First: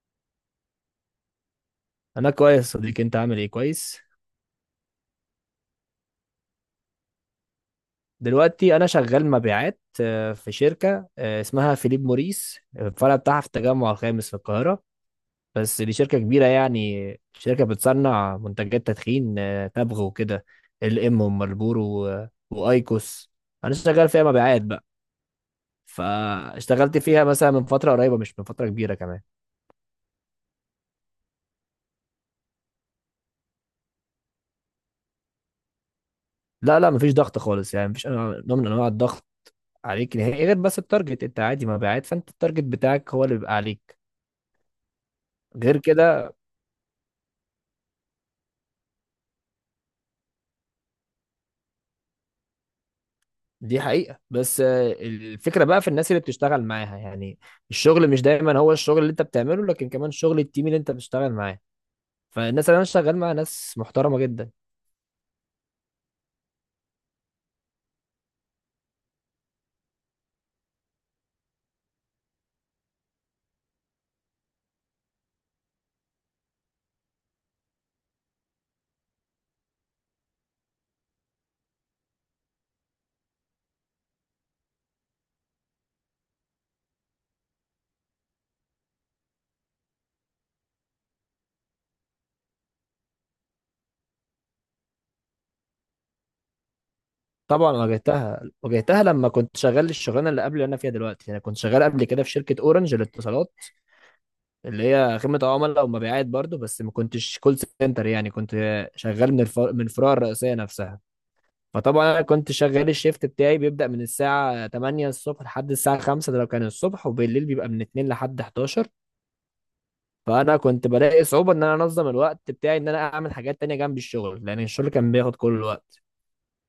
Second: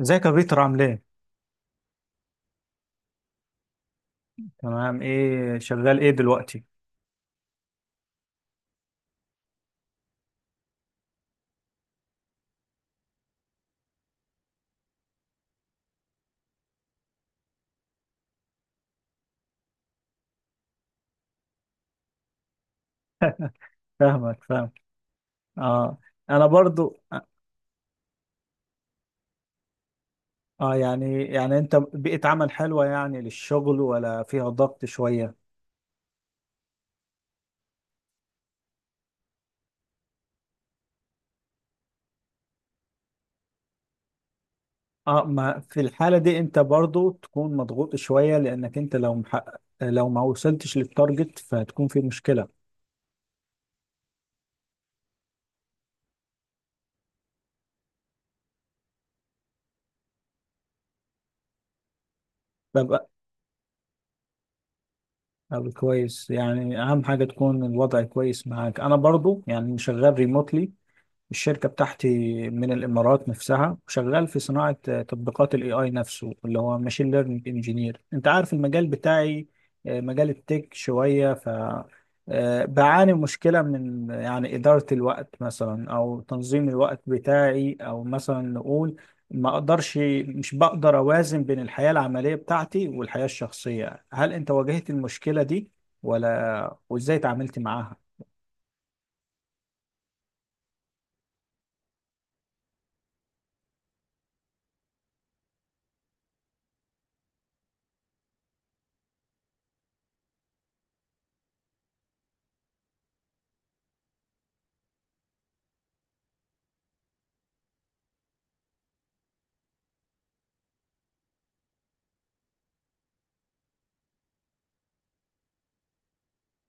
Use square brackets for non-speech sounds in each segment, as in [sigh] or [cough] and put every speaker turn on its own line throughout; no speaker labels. ازيك يا بيتر، عامل ايه؟
انا كويس يا صديقي، انت عامل ايه؟ كويس.
تمام، ايه شغال ايه دلوقتي؟
دلوقتي انا شغال مبيعات في شركه اسمها فيليب موريس، الفرع بتاعها في التجمع الخامس في القاهره. بس دي شركه كبيره، يعني شركه بتصنع منتجات تدخين تبغ وكده. ال ام ومارلبورو وايكوس.
[laughs]
انا شغال فيها
فاهمك
مبيعات
فاهم
بقى.
اه، انا برضو.
فاشتغلت فيها مثلا من فتره قريبه، مش من فتره كبيره كمان.
اه، يعني انت بيئة عمل حلوة، يعني للشغل ولا فيها ضغط شوية؟
لا لا، مفيش ضغط خالص، يعني مفيش نوع من انواع الضغط عليك نهائي، غير بس التارجت. انت عادي مبيعات، فانت التارجت بتاعك هو اللي بيبقى عليك.
اه، ما
غير
في الحالة
كده
دي انت برضو تكون مضغوط شوية، لانك انت لو محقق، لو ما وصلتش للتارجت فهتكون في مشكلة.
دي حقيقة. بس الفكرة بقى في الناس اللي بتشتغل معاها. يعني الشغل مش دايما هو الشغل اللي انت بتعمله، لكن كمان شغل التيم اللي انت بتشتغل معاه. فالناس اللي انا
ببقى
شغال معاها ناس محترمة جدا.
أو كويس، يعني اهم حاجة تكون الوضع كويس معاك. انا برضو يعني شغال ريموتلي، الشركة بتاعتي، من الإمارات نفسها، وشغال في صناعة تطبيقات ال AI نفسه، اللي هو ماشين ليرنينج انجينير. أنت عارف المجال بتاعي، مجال التك شوية. بعاني مشكلة من يعني إدارة الوقت مثلا، أو تنظيم الوقت بتاعي، أو مثلا نقول ما أقدرش، مش بقدر أوازن بين الحياة العملية بتاعتي والحياة الشخصية. هل أنت واجهت المشكلة دي ولا؟ وإزاي تعاملت
طبعا
معاها؟
واجهتها واجهتها، لما كنت شغال الشغلانة اللي قبل اللي انا فيها دلوقتي، انا كنت شغال قبل كده في شركة اورنج للاتصالات، اللي هي خدمة عملاء ومبيعات برضو. بس ما كنتش كول سنتر، يعني كنت شغال من من الفروع الرئيسية نفسها. فطبعا انا كنت شغال، الشيفت بتاعي بيبدأ من الساعة 8 الصبح لحد الساعة 5، ده لو كان الصبح، وبالليل بيبقى من 2 لحد 11. فانا كنت بلاقي صعوبة ان انا انظم الوقت بتاعي، ان انا اعمل حاجات تانية جنب الشغل، لان الشغل كان بياخد كل الوقت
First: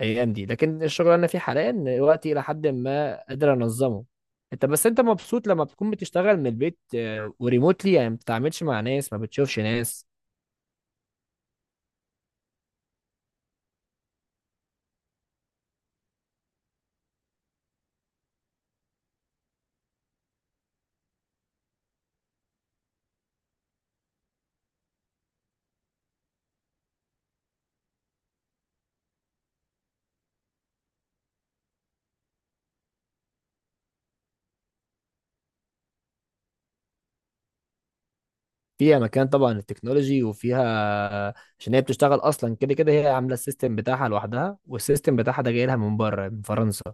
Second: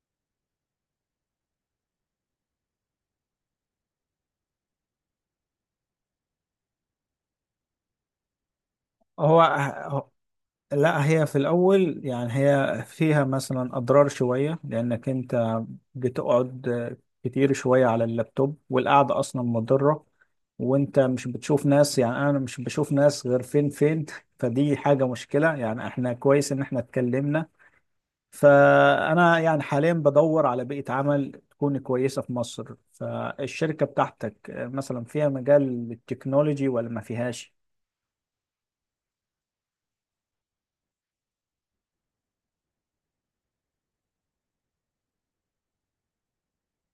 الايام دي. لكن الشغل اللي انا فيه حاليا وقتي الى حد ما قادر انظمه. انت بس انت مبسوط لما بتكون بتشتغل من البيت وريموتلي؟ يعني ما بتتعاملش مع ناس، ما
هو
بتشوفش ناس.
لا، هي في الأول يعني هي فيها مثلا أضرار شوية، لأنك أنت بتقعد كتير شوية على اللابتوب، والقعدة أصلا مضرة. وأنت مش بتشوف ناس، يعني أنا مش بشوف ناس غير فين [laughs] فدي حاجة مشكلة، يعني إحنا كويس إن إحنا اتكلمنا. فأنا يعني حاليا بدور على بيئة عمل تكون كويسة في مصر. فالشركة بتاعتك مثلا فيها مجال للتكنولوجي ولا ما فيهاش؟
فيها مكان طبعا التكنولوجي وفيها، عشان هي بتشتغل اصلا كده كده، هي عامله السيستم بتاعها لوحدها، والسيستم بتاعها ده جاي لها من بره من فرنسا،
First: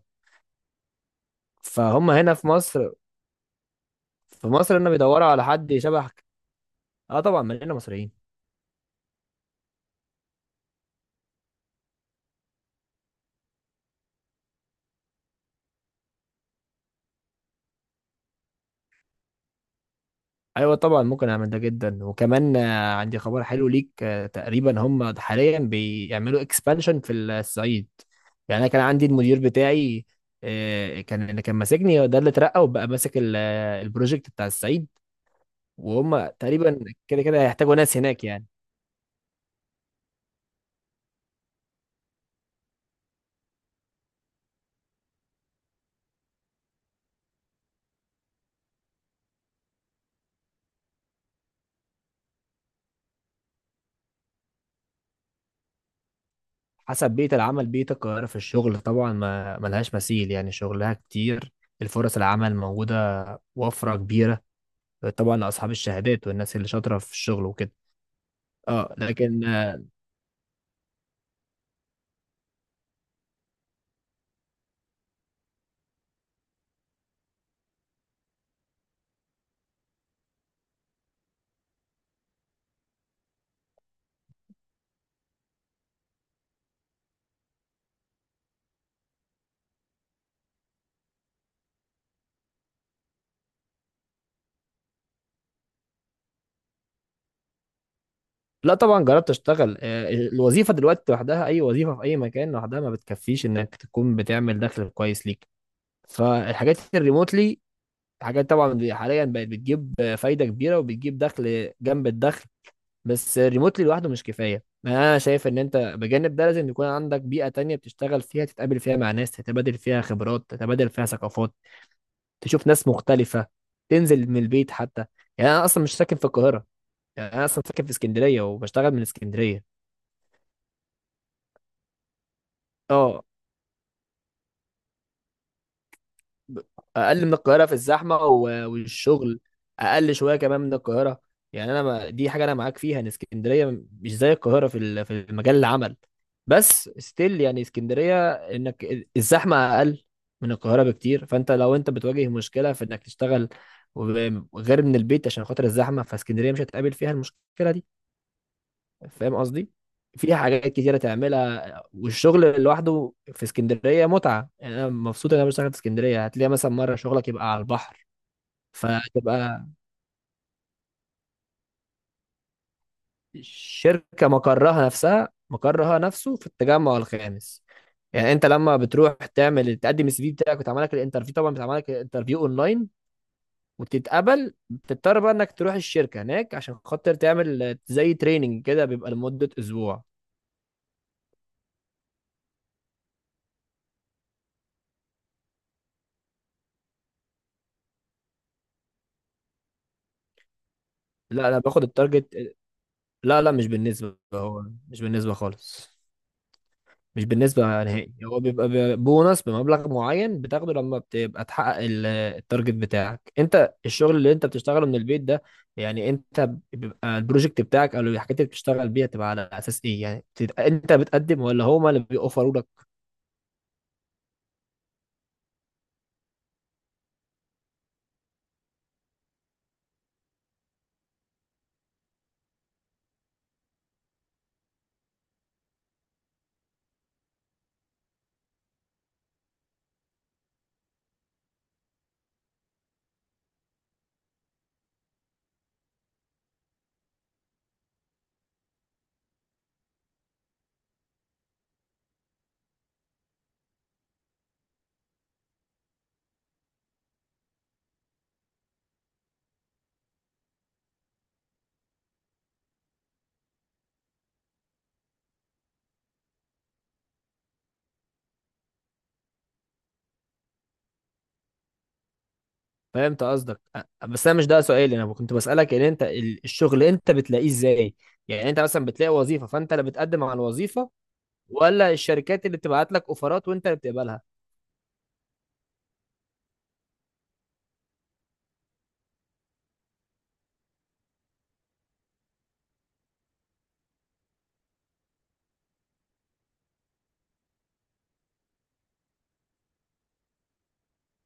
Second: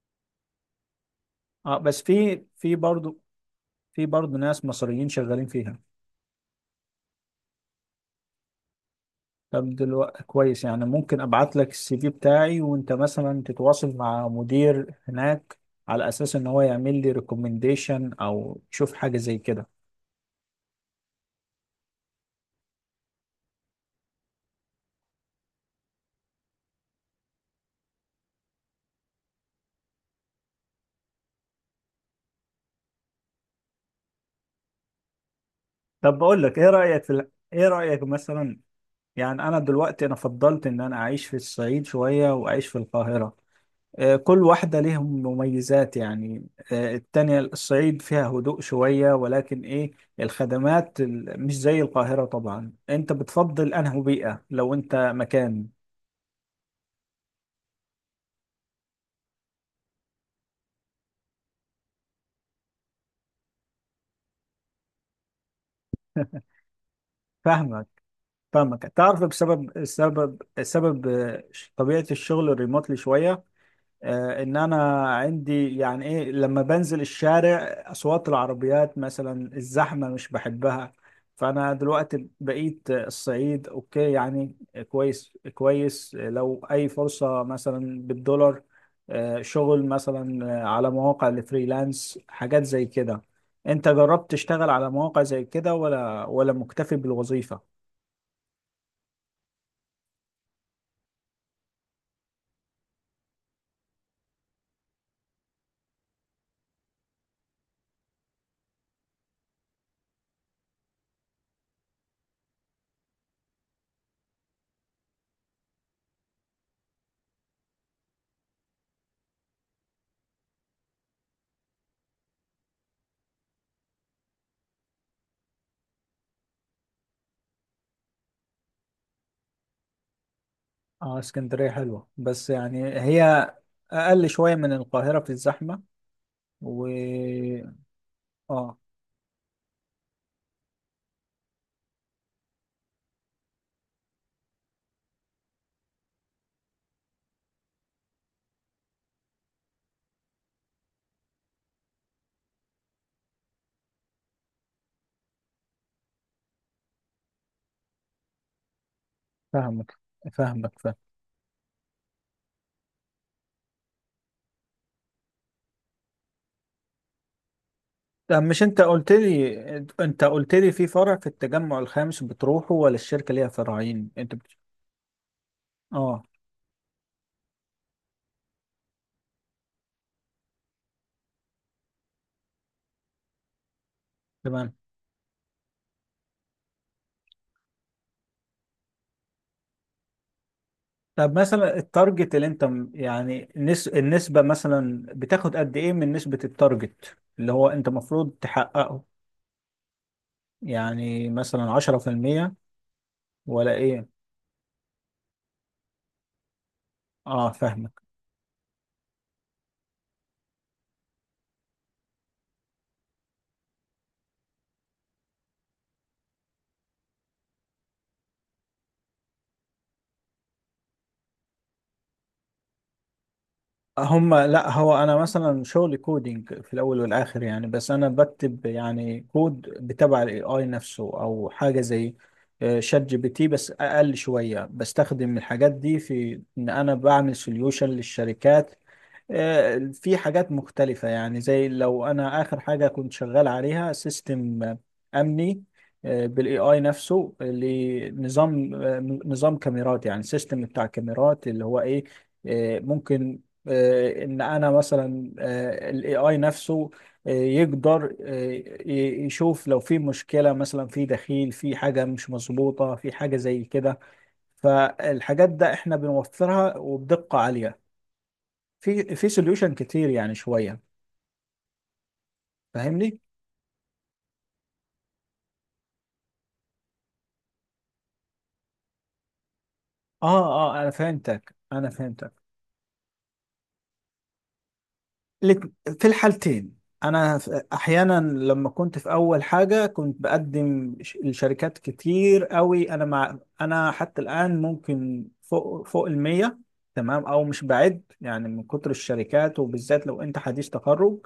أه، بس
فهم هنا
في
في
في
مصر.
برضه، برضه
في
ناس
مصر هنا
مصريين
بيدوروا على
شغالين
حد
فيها.
شبهك. اه طبعا، مننا مصريين.
طب دلوقتي كويس، يعني ممكن ابعت لك السي في بتاعي، وانت مثلا تتواصل مع مدير هناك، على اساس ان هو يعمل لي ريكومنديشن او تشوف حاجه زي كده.
ايوه طبعا ممكن اعمل ده جدا، وكمان عندي خبر حلو ليك. تقريبا هم حاليا بيعملوا اكسبانشن في الصعيد. يعني انا كان عندي المدير بتاعي كان، اللي كان ماسكني ده اللي اترقى وبقى ماسك البروجكت بتاع الصعيد.
طب
وهم
بقول لك ايه،
تقريبا كده كده
ايه
هيحتاجوا ناس
رايك
هناك يعني.
مثلا، يعني انا دلوقتي انا فضلت ان انا اعيش في الصعيد شويه واعيش في القاهره. كل واحده ليهم مميزات يعني، التانية الصعيد فيها هدوء شويه، ولكن ايه، مش زي القاهره طبعا. انت بتفضل انهي بيئه لو انت مكان؟
حسب بيئة العمل. بيئة القاهرة في الشغل طبعا ما ملهاش مثيل، يعني شغلها كتير، الفرص العمل موجودة، وفرة كبيرة، طبعا لأصحاب الشهادات والناس اللي شاطرة في الشغل وكده.
فاهمك، فاهمك
اه
تعرف
لكن
بسبب السبب طبيعة الشغل الريموتلي شوية، ان انا عندي يعني ايه، لما بنزل الشارع اصوات العربيات مثلا، الزحمة مش بحبها. فانا دلوقتي بقيت الصعيد اوكي يعني. كويس كويس. لو اي فرصة مثلا بالدولار، شغل مثلا على مواقع الفريلانس، حاجات زي كده. انت جربت تشتغل على مواقع زي كده ولا مكتفي بالوظيفة؟
لا طبعا جربت اشتغل. الوظيفة دلوقتي لوحدها، أي وظيفة في أي مكان لوحدها ما بتكفيش إنك تكون بتعمل دخل كويس ليك. فالحاجات الريموتلي حاجات طبعا حاليا بقت بتجيب فايدة كبيرة وبتجيب دخل جنب الدخل. بس ريموتلي لوحده مش كفايه. يعني انا شايف ان انت بجانب ده لازم يكون عندك بيئه تانية بتشتغل فيها، تتقابل فيها مع ناس، تتبادل فيها خبرات، تتبادل فيها ثقافات، تشوف ناس مختلفه، تنزل من البيت حتى. يعني انا اصلا مش ساكن في القاهره، يعني انا اصلا ساكن في اسكندريه وبشتغل من اسكندريه.
اه، اسكندرية حلوة، بس يعني
اه
هي أقل شوية من القاهرة في الزحمة. و
اقل من القاهره في الزحمه
اه،
والشغل اقل شويه كمان من القاهره. يعني انا، ما دي حاجه انا معاك فيها ان اسكندريه مش زي القاهره في في مجال العمل. بس ستيل يعني اسكندريه، انك الزحمه اقل من القاهره بكتير، فانت لو انت بتواجه مشكله في انك تشتغل و- غير من البيت عشان خاطر الزحمه، فاسكندريه مش هتقابل فيها المشكله دي. فاهم قصدي؟
فاهمك.
في حاجات
فاهمك فاهم.
كتيرة تعملها، والشغل لوحده في اسكندرية متعة. يعني أنا مبسوط إن أنا بشتغل في اسكندرية، هتلاقي مثلا مرة شغلك يبقى على البحر
طب، مش انت قلت لي،
فتبقى.
في فرع في التجمع الخامس بتروحه، ولا الشركة ليها فرعين
الشركة مقرها نفسها، مقرها
اه،
نفسه في التجمع الخامس. يعني أنت لما بتروح تعمل تقدم السي في بتاعك وتعمل لك الانترفيو، طبعا بتعمل لك الانترفيو أونلاين وتتقبل،
تمام.
بتضطر بقى إنك تروح الشركة هناك عشان خاطر تعمل زي تريننج كده، بيبقى لمدة أسبوع.
طب مثلا التارجت اللي يعني النسبة مثلا، بتاخد قد ايه من نسبة التارجت، اللي هو انت المفروض تحققه؟ يعني
لا أنا
مثلا
باخد
10%
التارجت. لا لا، مش
ولا ايه؟
بالنسبة. هو مش بالنسبة خالص، مش
اه
بالنسبة
فاهمك.
نهائي. هو بيبقى بونص بمبلغ معين بتاخده لما بتبقى تحقق التارجت بتاعك. انت الشغل اللي انت بتشتغله من البيت ده، يعني انت بيبقى البروجكت بتاعك او الحاجات اللي بتشتغل بيها تبقى على اساس ايه؟ يعني انت بتقدم ولا هما اللي بيوفروا لك؟
لا، هو انا مثلا شغلي كودينج في الاول والاخر يعني، بس انا بكتب يعني كود بتبع الاي اي نفسه، او حاجه زي شات جي بي تي، بس اقل شويه. بستخدم الحاجات دي في ان انا بعمل سوليوشن للشركات، في حاجات مختلفة يعني. زي لو أنا آخر حاجة كنت شغال عليها سيستم أمني، بالاي اي نفسه، لنظام نظام كاميرات، يعني سيستم بتاع كاميرات، اللي هو ايه، ممكن ان انا مثلا الاي اي نفسه يقدر يشوف لو في مشكلة، مثلا في دخيل، في حاجة مش مظبوطة، في حاجة زي كده. فالحاجات ده احنا بنوفرها، وبدقة عالية. في سوليوشن كتير، يعني شويه. فاهمني؟
فهمت قصدك. بس انا مش ده سؤالي، انا كنت بسألك ان انت الشغل انت بتلاقيه ازاي. يعني انت مثلا بتلاقي وظيفة فانت اللي بتقدم على
اه اه، انا
الوظيفة،
فهمتك انا
ولا
فهمتك
الشركات اللي بتبعت لك اوفرات وانت اللي بتقبلها؟
لك- في الحالتين، احيانا لما كنت في اول حاجه، كنت بقدم لشركات كتير قوي. انا حتى الان ممكن فوق المية، تمام، او مش بعيد يعني، من كتر الشركات، وبالذات لو انت حديث تخرج.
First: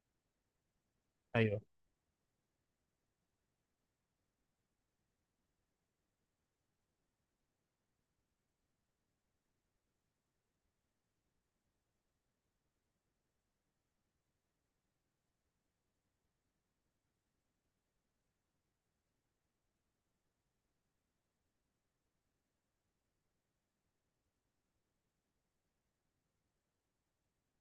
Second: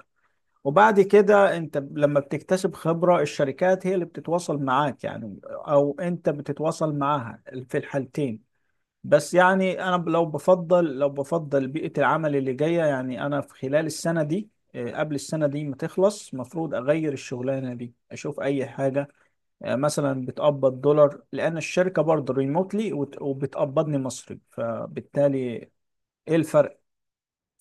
وبعد كده
ايوه.
انت لما بتكتسب خبره، الشركات هي اللي بتتواصل معاك يعني، او انت بتتواصل معاها. في الحالتين. بس يعني انا لو بفضل بيئة العمل اللي جاية يعني، انا في خلال السنة دي قبل السنة دي ما تخلص، مفروض اغير الشغلانة دي، اشوف اي حاجة مثلا بتقبض دولار. لان الشركة برضه ريموتلي، وبتقبضني مصري، فبالتالي ايه الفرق؟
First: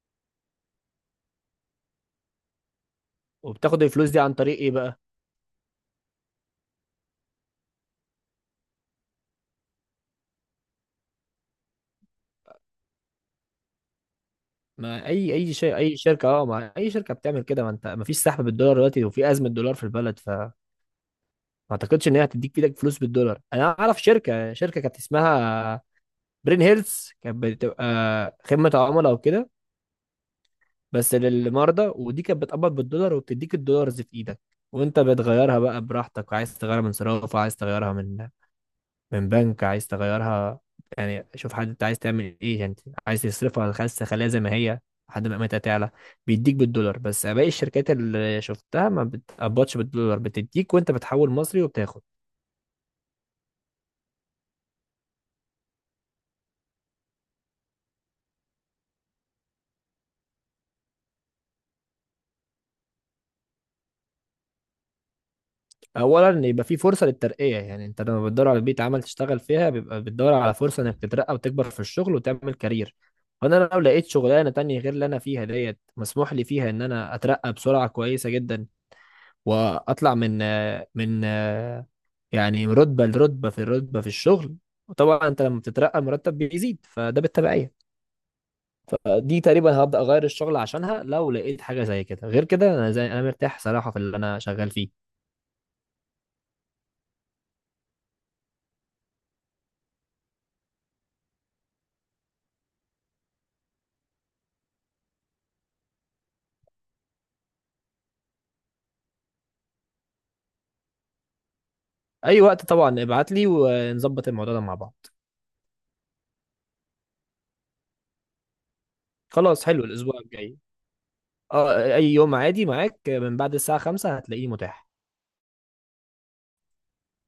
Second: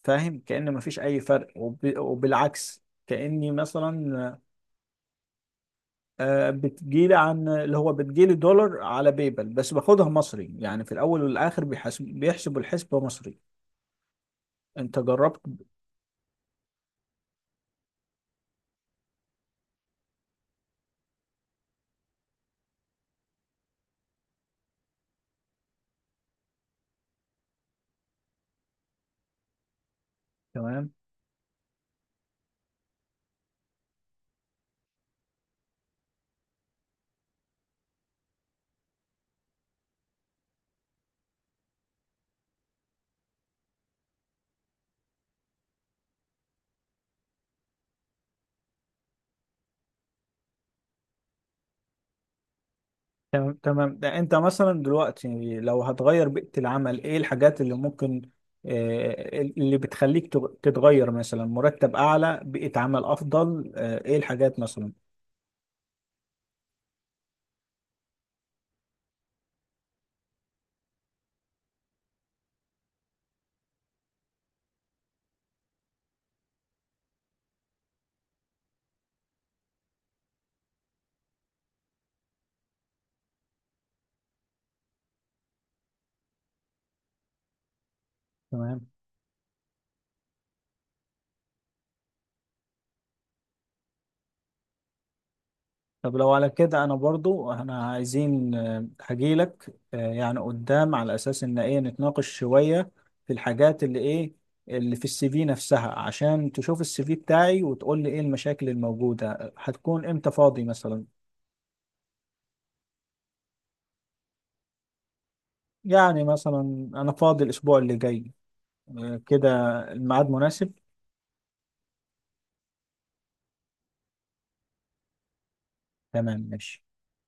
فاهم؟ كأن مفيش اي فرق، وبالعكس كأني
وبتاخد الفلوس دي عن
مثلا
طريق ايه بقى؟
بتجيلي، عن اللي هو بتجيلي دولار على بيبل، بس باخدها مصري، يعني في الاول والاخر بيحسب، الحسبة مصري. انت
ما اي
جربت؟
اي شيء، اي شركه. اه ما اي شركه بتعمل كده. ما انت ما فيش سحب بالدولار دلوقتي وفي ازمه دولار في البلد، فما اعتقدش ان هي هتديك في ايدك فلوس بالدولار. انا اعرف شركه شركه كانت اسمها برين هيلث، كانت بتبقى خدمه عملاء وكده
تمام
بس للمرضى، ودي كانت بتقبض بالدولار وبتديك الدولارز في ايدك وانت بتغيرها بقى براحتك. عايز تغيرها من صرافه، عايز تغيرها من بنك، عايز تغيرها يعني شوف حد، انت عايز تعمل ايه يعني؟ عايز تصرفها، عايز تخليها زي ما هي لحد ما قيمتها تعلى. بيديك بالدولار. بس باقي الشركات اللي شفتها ما بتقبضش بالدولار، بتديك وانت بتحول مصري وبتاخد.
تمام تمام. ده انت مثلا دلوقتي لو هتغير بيئة العمل، ايه الحاجات اللي ممكن اللي بتخليك تتغير؟ مثلا مرتب اعلى، بيئة عمل افضل، ايه الحاجات مثلا؟
اولا يبقى في فرصه للترقيه. يعني انت لما بتدور على بيئه عمل تشتغل فيها بيبقى بتدور على فرصه انك تترقى وتكبر في الشغل وتعمل كارير. فانا لو لقيت شغلانه تانية غير اللي انا فيها ديت مسموح لي فيها ان انا اترقى بسرعه كويسه جدا، واطلع من من يعني رتبة لرتبة في الرتبة في الشغل. وطبعا انت لما بتترقى مرتب بيزيد، فده بالتبعية.
تمام.
دي تقريبا هبدأ اغير الشغل عشانها لو لقيت حاجة زي كده. غير كده انا زي انا مرتاح صراحة في اللي انا شغال فيه.
طب لو على كده، انا برضو احنا عايزين هجيلك يعني قدام، على اساس ان ايه، نتناقش شوية في الحاجات اللي ايه، اللي في السي في نفسها، عشان تشوف السي في بتاعي، وتقول لي ايه المشاكل الموجودة. هتكون امتى فاضي مثلا؟
اي وقت طبعا، ابعت لي ونظبط الموضوع ده مع بعض.
يعني مثلا أنا فاضي الأسبوع اللي جاي كده.
خلاص، حلو الاسبوع
الميعاد
الجاي.
مناسب؟
اه اي يوم عادي معاك، من بعد الساعة 5 هتلاقيه متاح.
تمام ماشي.